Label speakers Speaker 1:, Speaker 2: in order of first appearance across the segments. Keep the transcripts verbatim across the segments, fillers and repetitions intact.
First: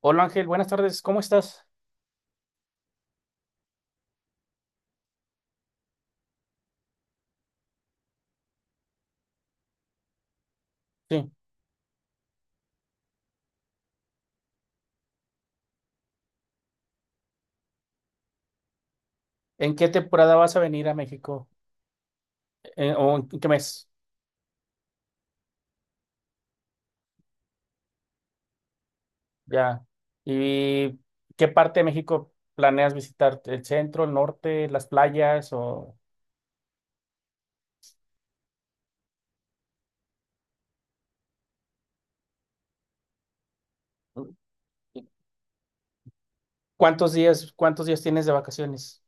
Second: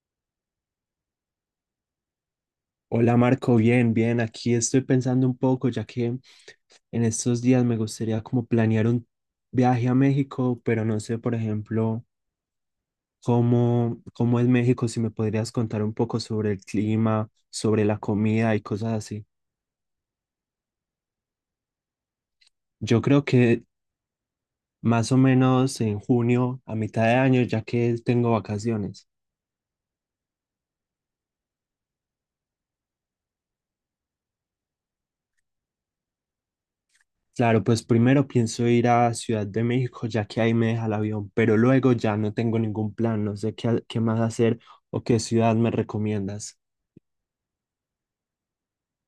Speaker 1: Hola Ángel, buenas tardes, ¿cómo estás?
Speaker 2: Hola Marco, bien, bien. Aquí estoy pensando un poco, ya que en estos días me gustaría como planear un viaje a México, pero no sé,
Speaker 1: Sí.
Speaker 2: por ejemplo, cómo, cómo es México, si me podrías contar un poco sobre el clima, sobre la comida y cosas así.
Speaker 1: ¿En qué temporada vas a venir a México? Eh,
Speaker 2: Yo
Speaker 1: ¿o
Speaker 2: creo
Speaker 1: en qué
Speaker 2: que
Speaker 1: mes?
Speaker 2: más o menos en junio, a mitad de año, ya que tengo vacaciones.
Speaker 1: Ya. ¿Y qué parte de México planeas visitar? ¿El centro, el norte, las playas o
Speaker 2: Claro, pues primero pienso ir a Ciudad de México, ya que ahí me deja el avión, pero luego ya no tengo ningún plan, no sé qué, qué más hacer o qué ciudad me recomiendas.
Speaker 1: cuántos días, cuántos días tienes de vacaciones?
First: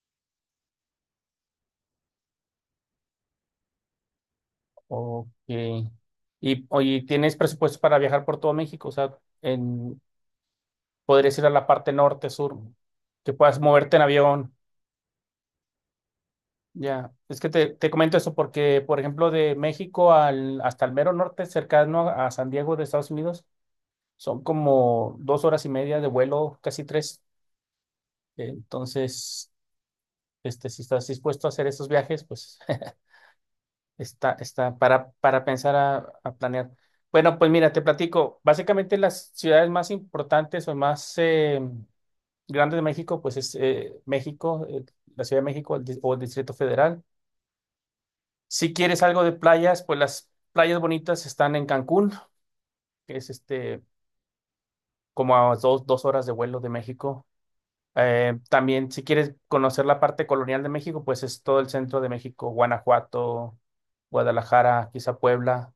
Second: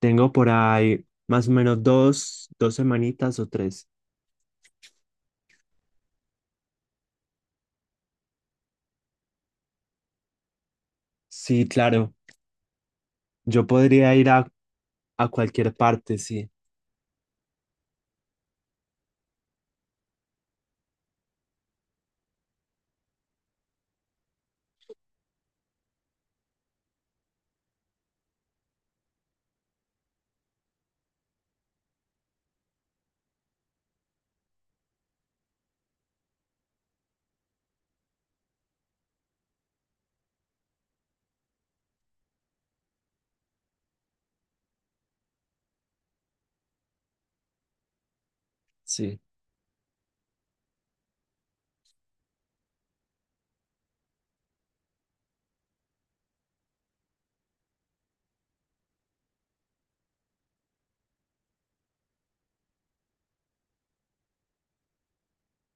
Speaker 2: Tengo por ahí más o menos dos, dos semanitas o tres.
Speaker 1: Ok. Y, oye, ¿tienes presupuesto para viajar por todo México? O sea, en, podrías ir a la
Speaker 2: Sí,
Speaker 1: parte
Speaker 2: claro,
Speaker 1: norte, sur, que puedas
Speaker 2: yo
Speaker 1: moverte en
Speaker 2: podría ir a,
Speaker 1: avión.
Speaker 2: a cualquier parte, sí,
Speaker 1: Ya, es que te, te comento eso porque, por ejemplo, de México al, hasta el mero norte, cercano a San Diego de Estados Unidos, son como dos horas y media de vuelo, casi tres. Entonces, este, si estás dispuesto a hacer esos viajes, pues está, está para, para pensar a, a planear. Bueno, pues mira, te platico. Básicamente las ciudades más importantes o más eh, grandes de México, pues es eh, México, eh, la Ciudad de México el di- o el Distrito Federal. Si quieres
Speaker 2: sí.
Speaker 1: algo de playas, pues las playas bonitas están en Cancún, que es este, como a dos, dos horas de vuelo de México. Eh, también, si quieres conocer la parte colonial de México, pues es todo el centro de México, Guanajuato, Guadalajara, quizá Puebla.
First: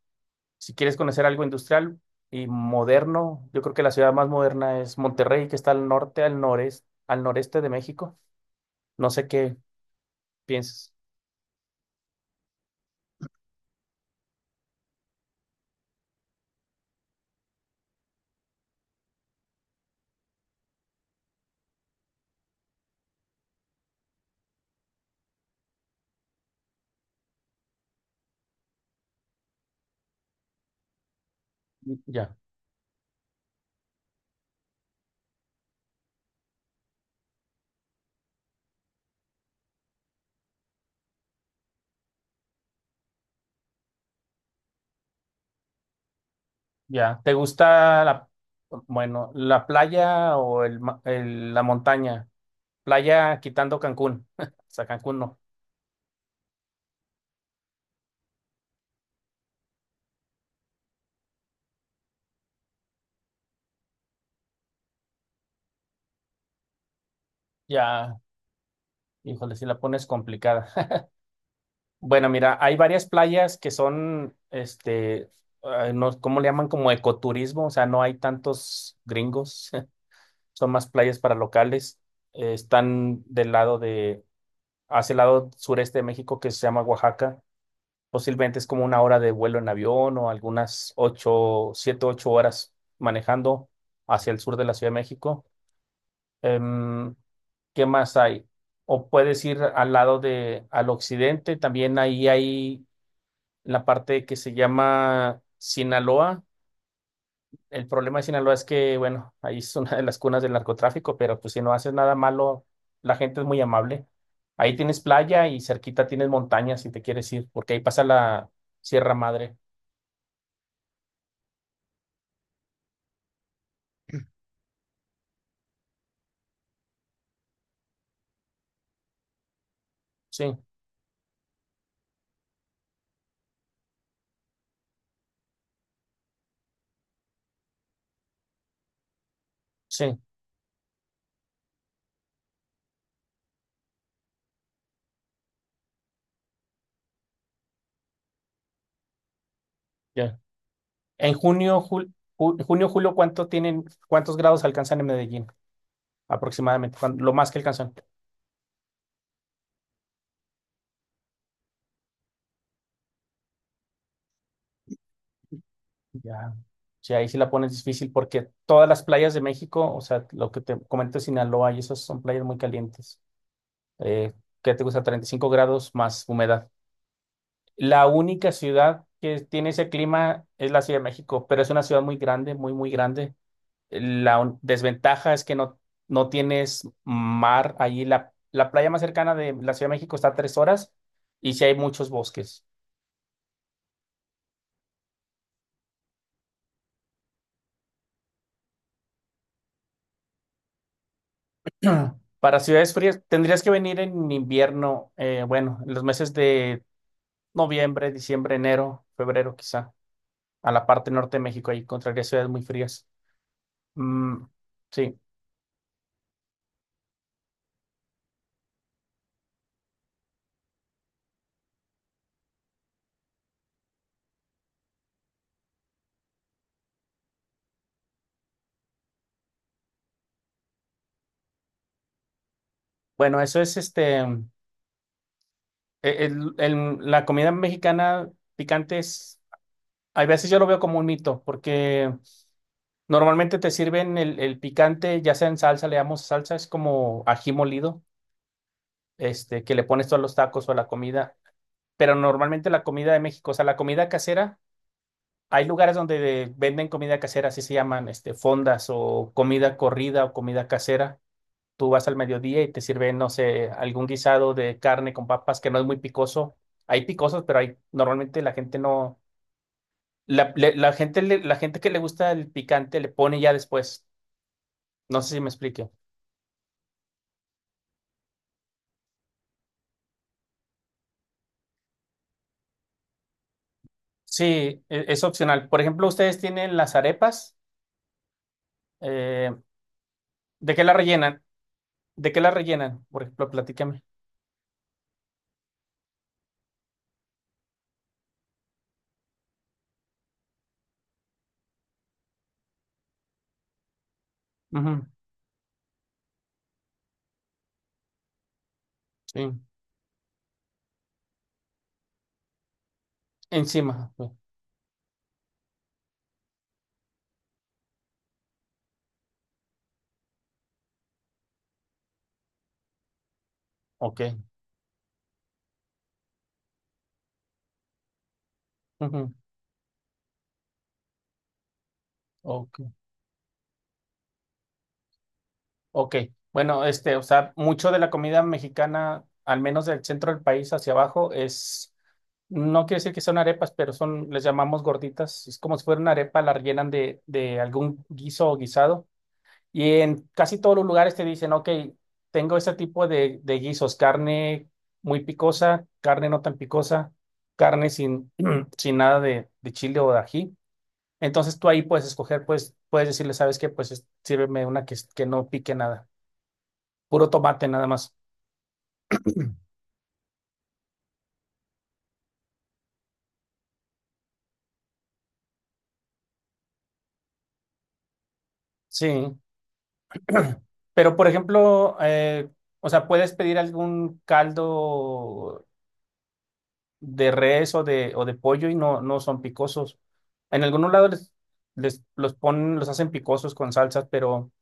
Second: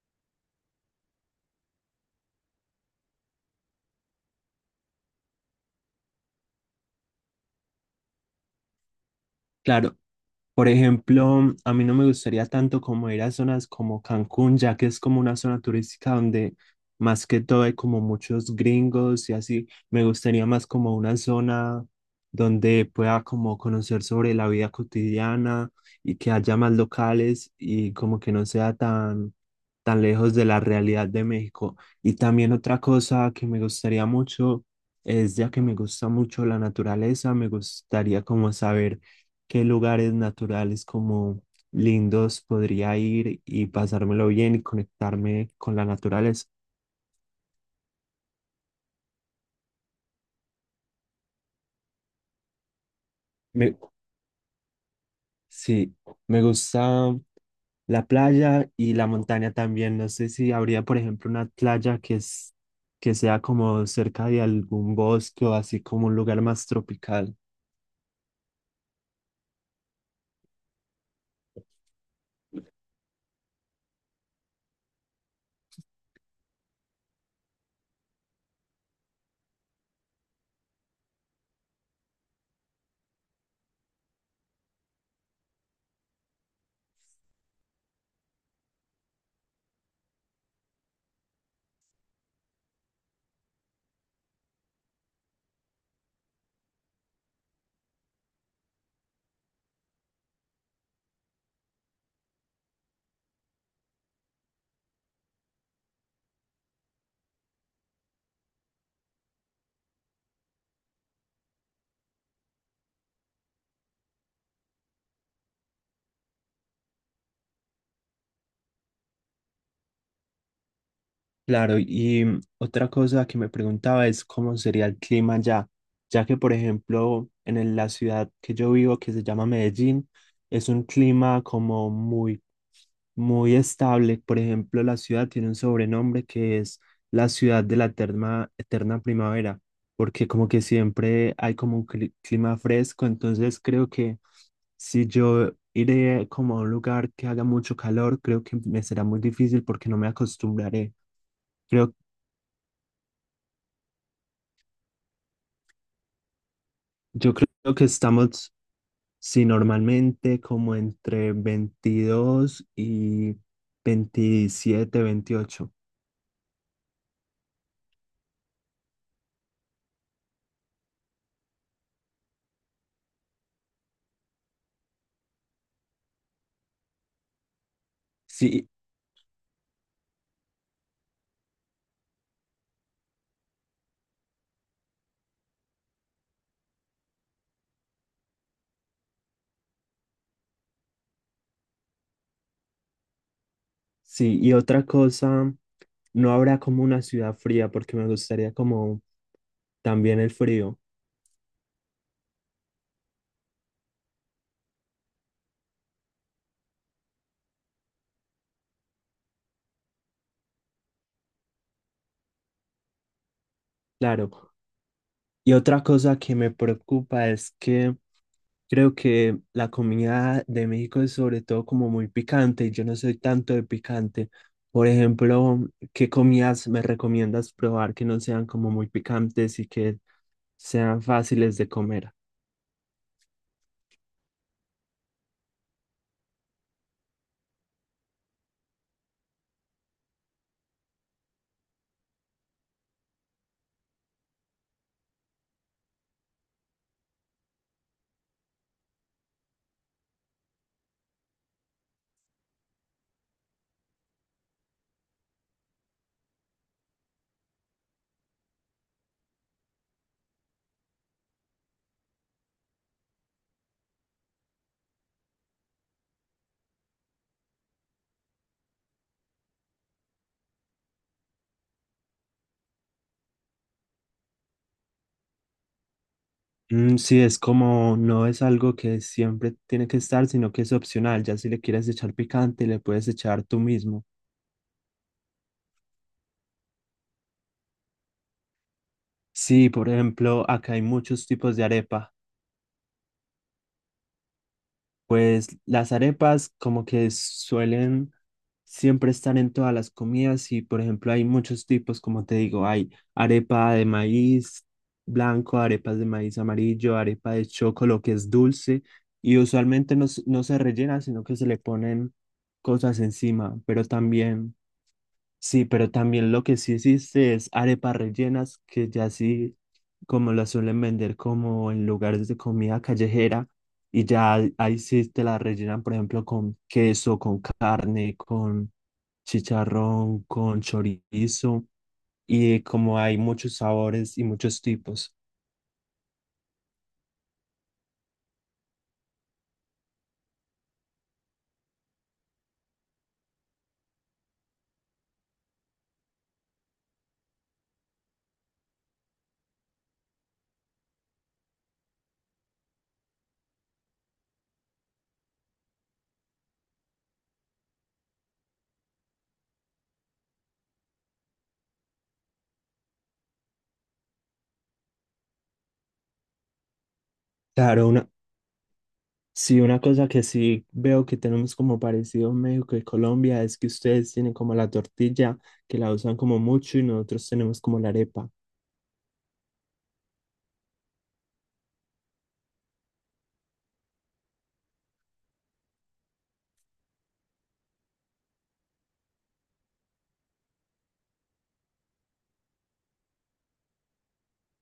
Speaker 1: Si quieres conocer algo industrial y moderno, yo creo que la ciudad más moderna es Monterrey, que está al norte, al noreste, al noreste, de México. No sé qué
Speaker 2: Claro. Por
Speaker 1: piensas.
Speaker 2: ejemplo, a mí no me gustaría tanto como ir a zonas como Cancún, ya que es como una zona turística donde más que todo hay como muchos gringos y así. Me gustaría más como una zona donde pueda como conocer sobre la vida cotidiana y que haya más locales y como que no sea tan, tan lejos de la realidad de México. Y
Speaker 1: Ya.
Speaker 2: también otra cosa que me gustaría mucho es, ya que me gusta mucho la naturaleza, me gustaría como saber qué lugares naturales como lindos podría ir y pasármelo bien y conectarme con la naturaleza.
Speaker 1: Ya, ¿te gusta la, bueno, la playa o el, ma- el- la montaña? Playa
Speaker 2: Me,
Speaker 1: quitando Cancún. O sea, Cancún no.
Speaker 2: sí, me gusta la playa y la montaña también. No sé si habría, por ejemplo, una playa que es, que sea como cerca de algún bosque o así como un lugar más tropical.
Speaker 1: Ya, híjole, si la pones complicada. Bueno, mira, hay varias playas que son, este, ay, no, ¿cómo le llaman? Como ecoturismo, o sea, no hay tantos gringos, son más playas para locales. Eh, están del lado de, hacia el lado sureste de México que se llama Oaxaca. Posiblemente es como una hora de vuelo en avión o algunas ocho, siete, ocho horas manejando hacia el sur de la Ciudad de México. Em, ¿Qué más hay? O puedes ir al lado de, al occidente, también ahí hay la parte que se llama Sinaloa. El problema de Sinaloa es que, bueno, ahí es una de las cunas del narcotráfico, pero pues si no haces nada malo, la gente es muy amable. Ahí tienes playa y cerquita tienes montañas si te quieres ir, porque ahí pasa la Sierra Madre.
Speaker 2: Claro, y mm, otra cosa que me preguntaba es cómo sería el clima allá, ya que por ejemplo en el- la ciudad que yo vivo, que se llama Medellín,
Speaker 1: Sí.
Speaker 2: es un clima como muy, muy estable. Por ejemplo, la ciudad tiene un sobrenombre que es la ciudad de la eterna, eterna primavera,
Speaker 1: Sí,
Speaker 2: porque como que siempre hay como un cli- clima fresco, entonces creo que si yo iré como a un lugar que haga mucho calor, creo que me será muy difícil porque no me
Speaker 1: ya.
Speaker 2: acostumbraré.
Speaker 1: En junio,
Speaker 2: Creo,
Speaker 1: jul- ju- junio, julio, ¿cuánto tienen, cuántos grados alcanzan en Medellín aproximadamente? Cuan- Lo
Speaker 2: yo
Speaker 1: más que
Speaker 2: creo que
Speaker 1: alcanzan.
Speaker 2: estamos, si normalmente como entre veintidós y veintisiete veintiocho.
Speaker 1: Ya. Sí, ahí sí la pones difícil porque todas las playas de México, o sea, lo que te comento, Sinaloa, y esas son playas muy calientes. Eh, ¿Qué te gusta? Treinta y cinco grados más humedad. La única
Speaker 2: Sí,
Speaker 1: ciudad que tiene ese clima es la Ciudad de México, pero es una ciudad muy grande, muy, muy grande. La un- desventaja es que no, no tienes mar allí. La, la playa más cercana de la Ciudad de México está a tres horas y sí hay muchos bosques.
Speaker 2: sí, y otra cosa, no habrá como una ciudad fría porque me gustaría como también el frío,
Speaker 1: Para ciudades frías, tendrías que venir en invierno, eh, bueno, en los meses de noviembre, diciembre, enero, febrero quizá, a la parte norte de México, ahí encontrarías ciudades muy frías. Mm,
Speaker 2: claro.
Speaker 1: sí,
Speaker 2: Y otra cosa que me preocupa es que creo que la comida de México es sobre todo como muy picante y yo no soy tanto de picante. Por ejemplo, ¿qué comidas me recomiendas probar que no sean como muy picantes y que sean fáciles de comer?
Speaker 1: bueno, eso es este, el- el- el- la comida mexicana picante es, a veces yo lo veo como un mito, porque normalmente te sirven el, el picante, ya sea en salsa, le damos salsa, es como ají molido, este, que le pones tú a los tacos o a la comida. Pero normalmente la comida de México, o sea, la comida casera, hay lugares donde de- venden comida casera, así se llaman, este, fondas o comida corrida o comida casera. Tú vas al mediodía y te sirven, no sé, algún guisado de carne con papas que no es muy picoso. Hay picosos, pero hay, normalmente la gente no, la, le- la gente, le- la gente que le gusta el picante le pone ya después. No sé si me explique.
Speaker 2: Mm, sí, es como no es algo que siempre tiene que estar, sino que es opcional. Ya si le quieres echar picante, le puedes echar tú mismo.
Speaker 1: Sí, e- es opcional. Por ejemplo, ustedes tienen las arepas. eh,
Speaker 2: Sí, por ejemplo, acá
Speaker 1: ¿De
Speaker 2: hay
Speaker 1: qué la
Speaker 2: muchos
Speaker 1: rellenan?
Speaker 2: tipos de arepa.
Speaker 1: ¿De qué la rellenan? Por ejemplo, platícame.
Speaker 2: Pues las arepas como que suelen siempre estar en todas las comidas y por ejemplo hay muchos tipos, como te digo, hay arepa de maíz
Speaker 1: Ujú,
Speaker 2: blanco, arepas de maíz amarillo, arepa de chocolo que es dulce y
Speaker 1: sí.
Speaker 2: usualmente no, s- no se rellena, sino que se le ponen cosas encima, pero
Speaker 1: Encima. Sí.
Speaker 2: también... Sí, pero también lo que sí existe es arepas rellenas, que ya sí, como las suelen vender como en lugares de comida callejera, y
Speaker 1: Ok.
Speaker 2: ya ahí ahí sí te la rellenan, por ejemplo, con queso, con carne, con
Speaker 1: Ujú,
Speaker 2: chicharrón, con chorizo, y
Speaker 1: ok.
Speaker 2: como hay muchos sabores y muchos tipos.
Speaker 1: Ok. Bueno, este, o sea, mucho de la comida mexicana, al menos del centro del país hacia abajo, es, no quiere decir que son arepas, pero son, les llamamos gorditas. Es como si fuera una arepa, la rellenan de, de algún guiso o guisado. Y en casi todos los lugares te dicen, ok, tengo este tipo de, de guisos, carne muy picosa, carne no tan picosa, carne sin, sin nada de, de chile o de ají. Entonces tú ahí puedes escoger, pues puedes decirle, ¿sabes qué? Pues es- sírveme una que, que no pique nada, puro tomate nada
Speaker 2: Claro, una,
Speaker 1: más.
Speaker 2: sí, una cosa que sí veo que tenemos como parecido en México y Colombia es que ustedes tienen como la tortilla, que la usan como mucho, y nosotros tenemos como la arepa.
Speaker 1: Sí, pero por ejemplo, eh, o sea, puedes pedir algún caldo de res o de, o de pollo y no, no son picosos. En algunos lados les, les- los ponen, los hacen picosos con salsas, pero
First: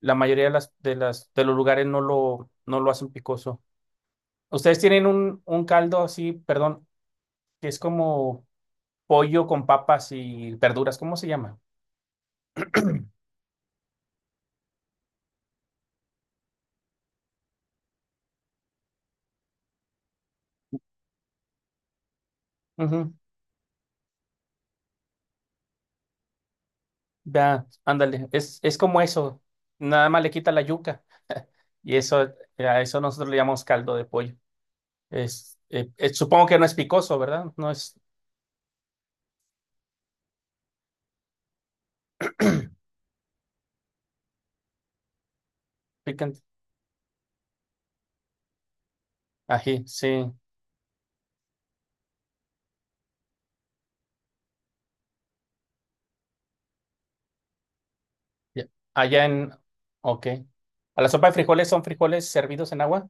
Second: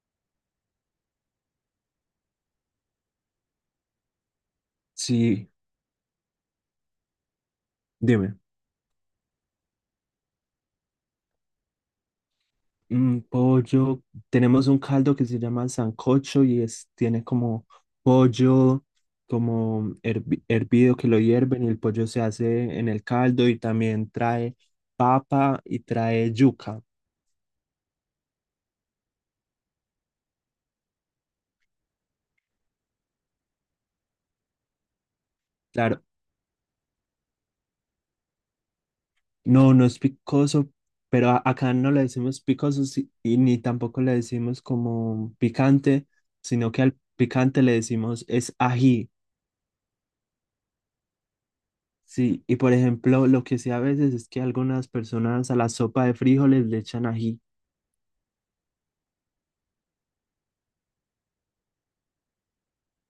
Speaker 1: la mayoría de las, de las, de los lugares no lo, no lo hacen picoso. Ustedes tienen un,
Speaker 2: Sí,
Speaker 1: un caldo así, perdón, que es
Speaker 2: dime.
Speaker 1: como pollo con papas y verduras, ¿cómo se llama?
Speaker 2: Mm, pollo, tenemos un caldo que se llama sancocho y es, tiene como pollo, como hervi- hervido que lo hierven y el pollo se hace en el
Speaker 1: Ujú.
Speaker 2: caldo y también trae papa y trae yuca.
Speaker 1: Ya, ándale, es, es como eso, nada más le quita la yuca y eso, a eso nosotros le llamamos caldo de pollo. Es, eh,
Speaker 2: Claro,
Speaker 1: eh, supongo que no es picoso, ¿verdad? No es
Speaker 2: no, no es picoso, pero a- acá no le decimos picoso si- y ni tampoco le decimos como picante,
Speaker 1: picante.
Speaker 2: sino que al picante le decimos es ají.
Speaker 1: Ají, sí.
Speaker 2: Sí, y por ejemplo, lo que sí a veces es que algunas personas a la sopa de frijoles le echan ají.
Speaker 1: Ya- Allá en... Ok. ¿A la sopa de frijoles son frijoles servidos en agua?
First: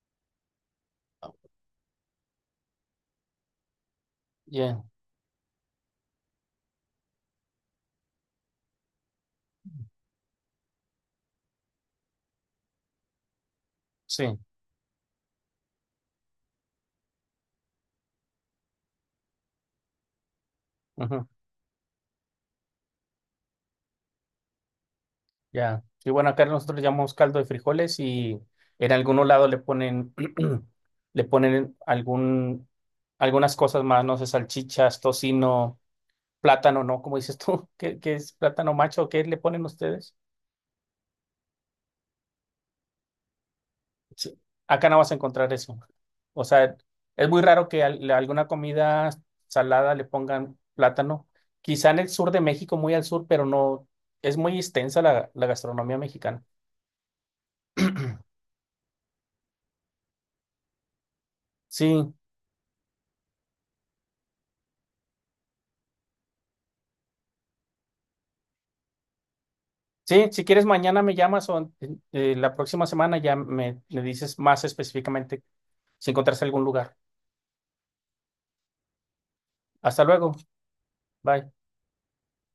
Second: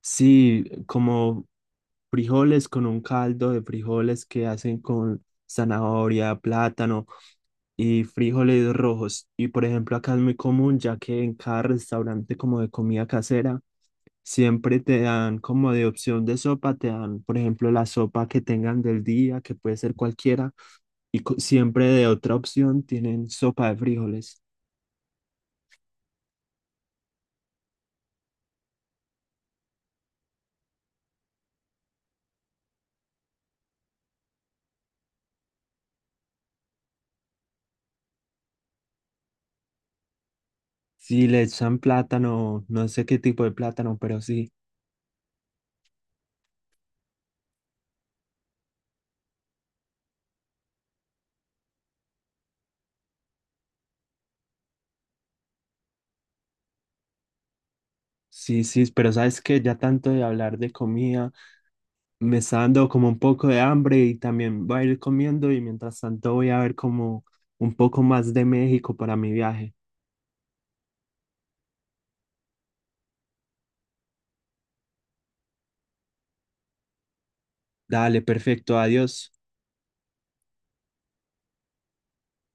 Speaker 2: Sí, como frijoles con un caldo de frijoles que
Speaker 1: Yeah,
Speaker 2: hacen con zanahoria, plátano y frijoles rojos. Y por ejemplo, acá es muy común, ya que en cada restaurante como de comida casera,
Speaker 1: sí.
Speaker 2: siempre te dan como de opción de sopa, te dan, por ejemplo, la sopa que tengan del día, que puede ser cualquiera, y
Speaker 1: Ujú.
Speaker 2: co- siempre de otra opción tienen sopa de frijoles.
Speaker 1: Ya. Y bueno, acá nosotros le llamamos caldo de frijoles y en algún lado le ponen, le ponen algún, algunas cosas más, no sé, salchichas, tocino, plátano, ¿no? ¿Como dices tú? ¿Qué, qué es plátano macho? ¿Qué le ponen ustedes?
Speaker 2: Sí, le echan plátano, no sé qué tipo de plátano, pero
Speaker 1: Sí,
Speaker 2: sí,
Speaker 1: acá no vas a encontrar eso. O sea, es muy raro que al- le- alguna comida salada le pongan plátano. Quizá en el sur de México, muy al sur, pero no, es muy extensa la, la gastronomía mexicana.
Speaker 2: sí, sí, pero sabes que ya tanto de hablar de comida,
Speaker 1: Sí,
Speaker 2: me está dando como un poco de hambre y también voy a ir comiendo y mientras tanto voy a ver como un poco más de México para mi viaje.
Speaker 1: sí, si quieres mañana me llamas o eh, la próxima semana ya me, me dices más específicamente si encontraste algún lugar.
Speaker 2: Dale, perfecto, adiós.
Speaker 1: Hasta luego, bye.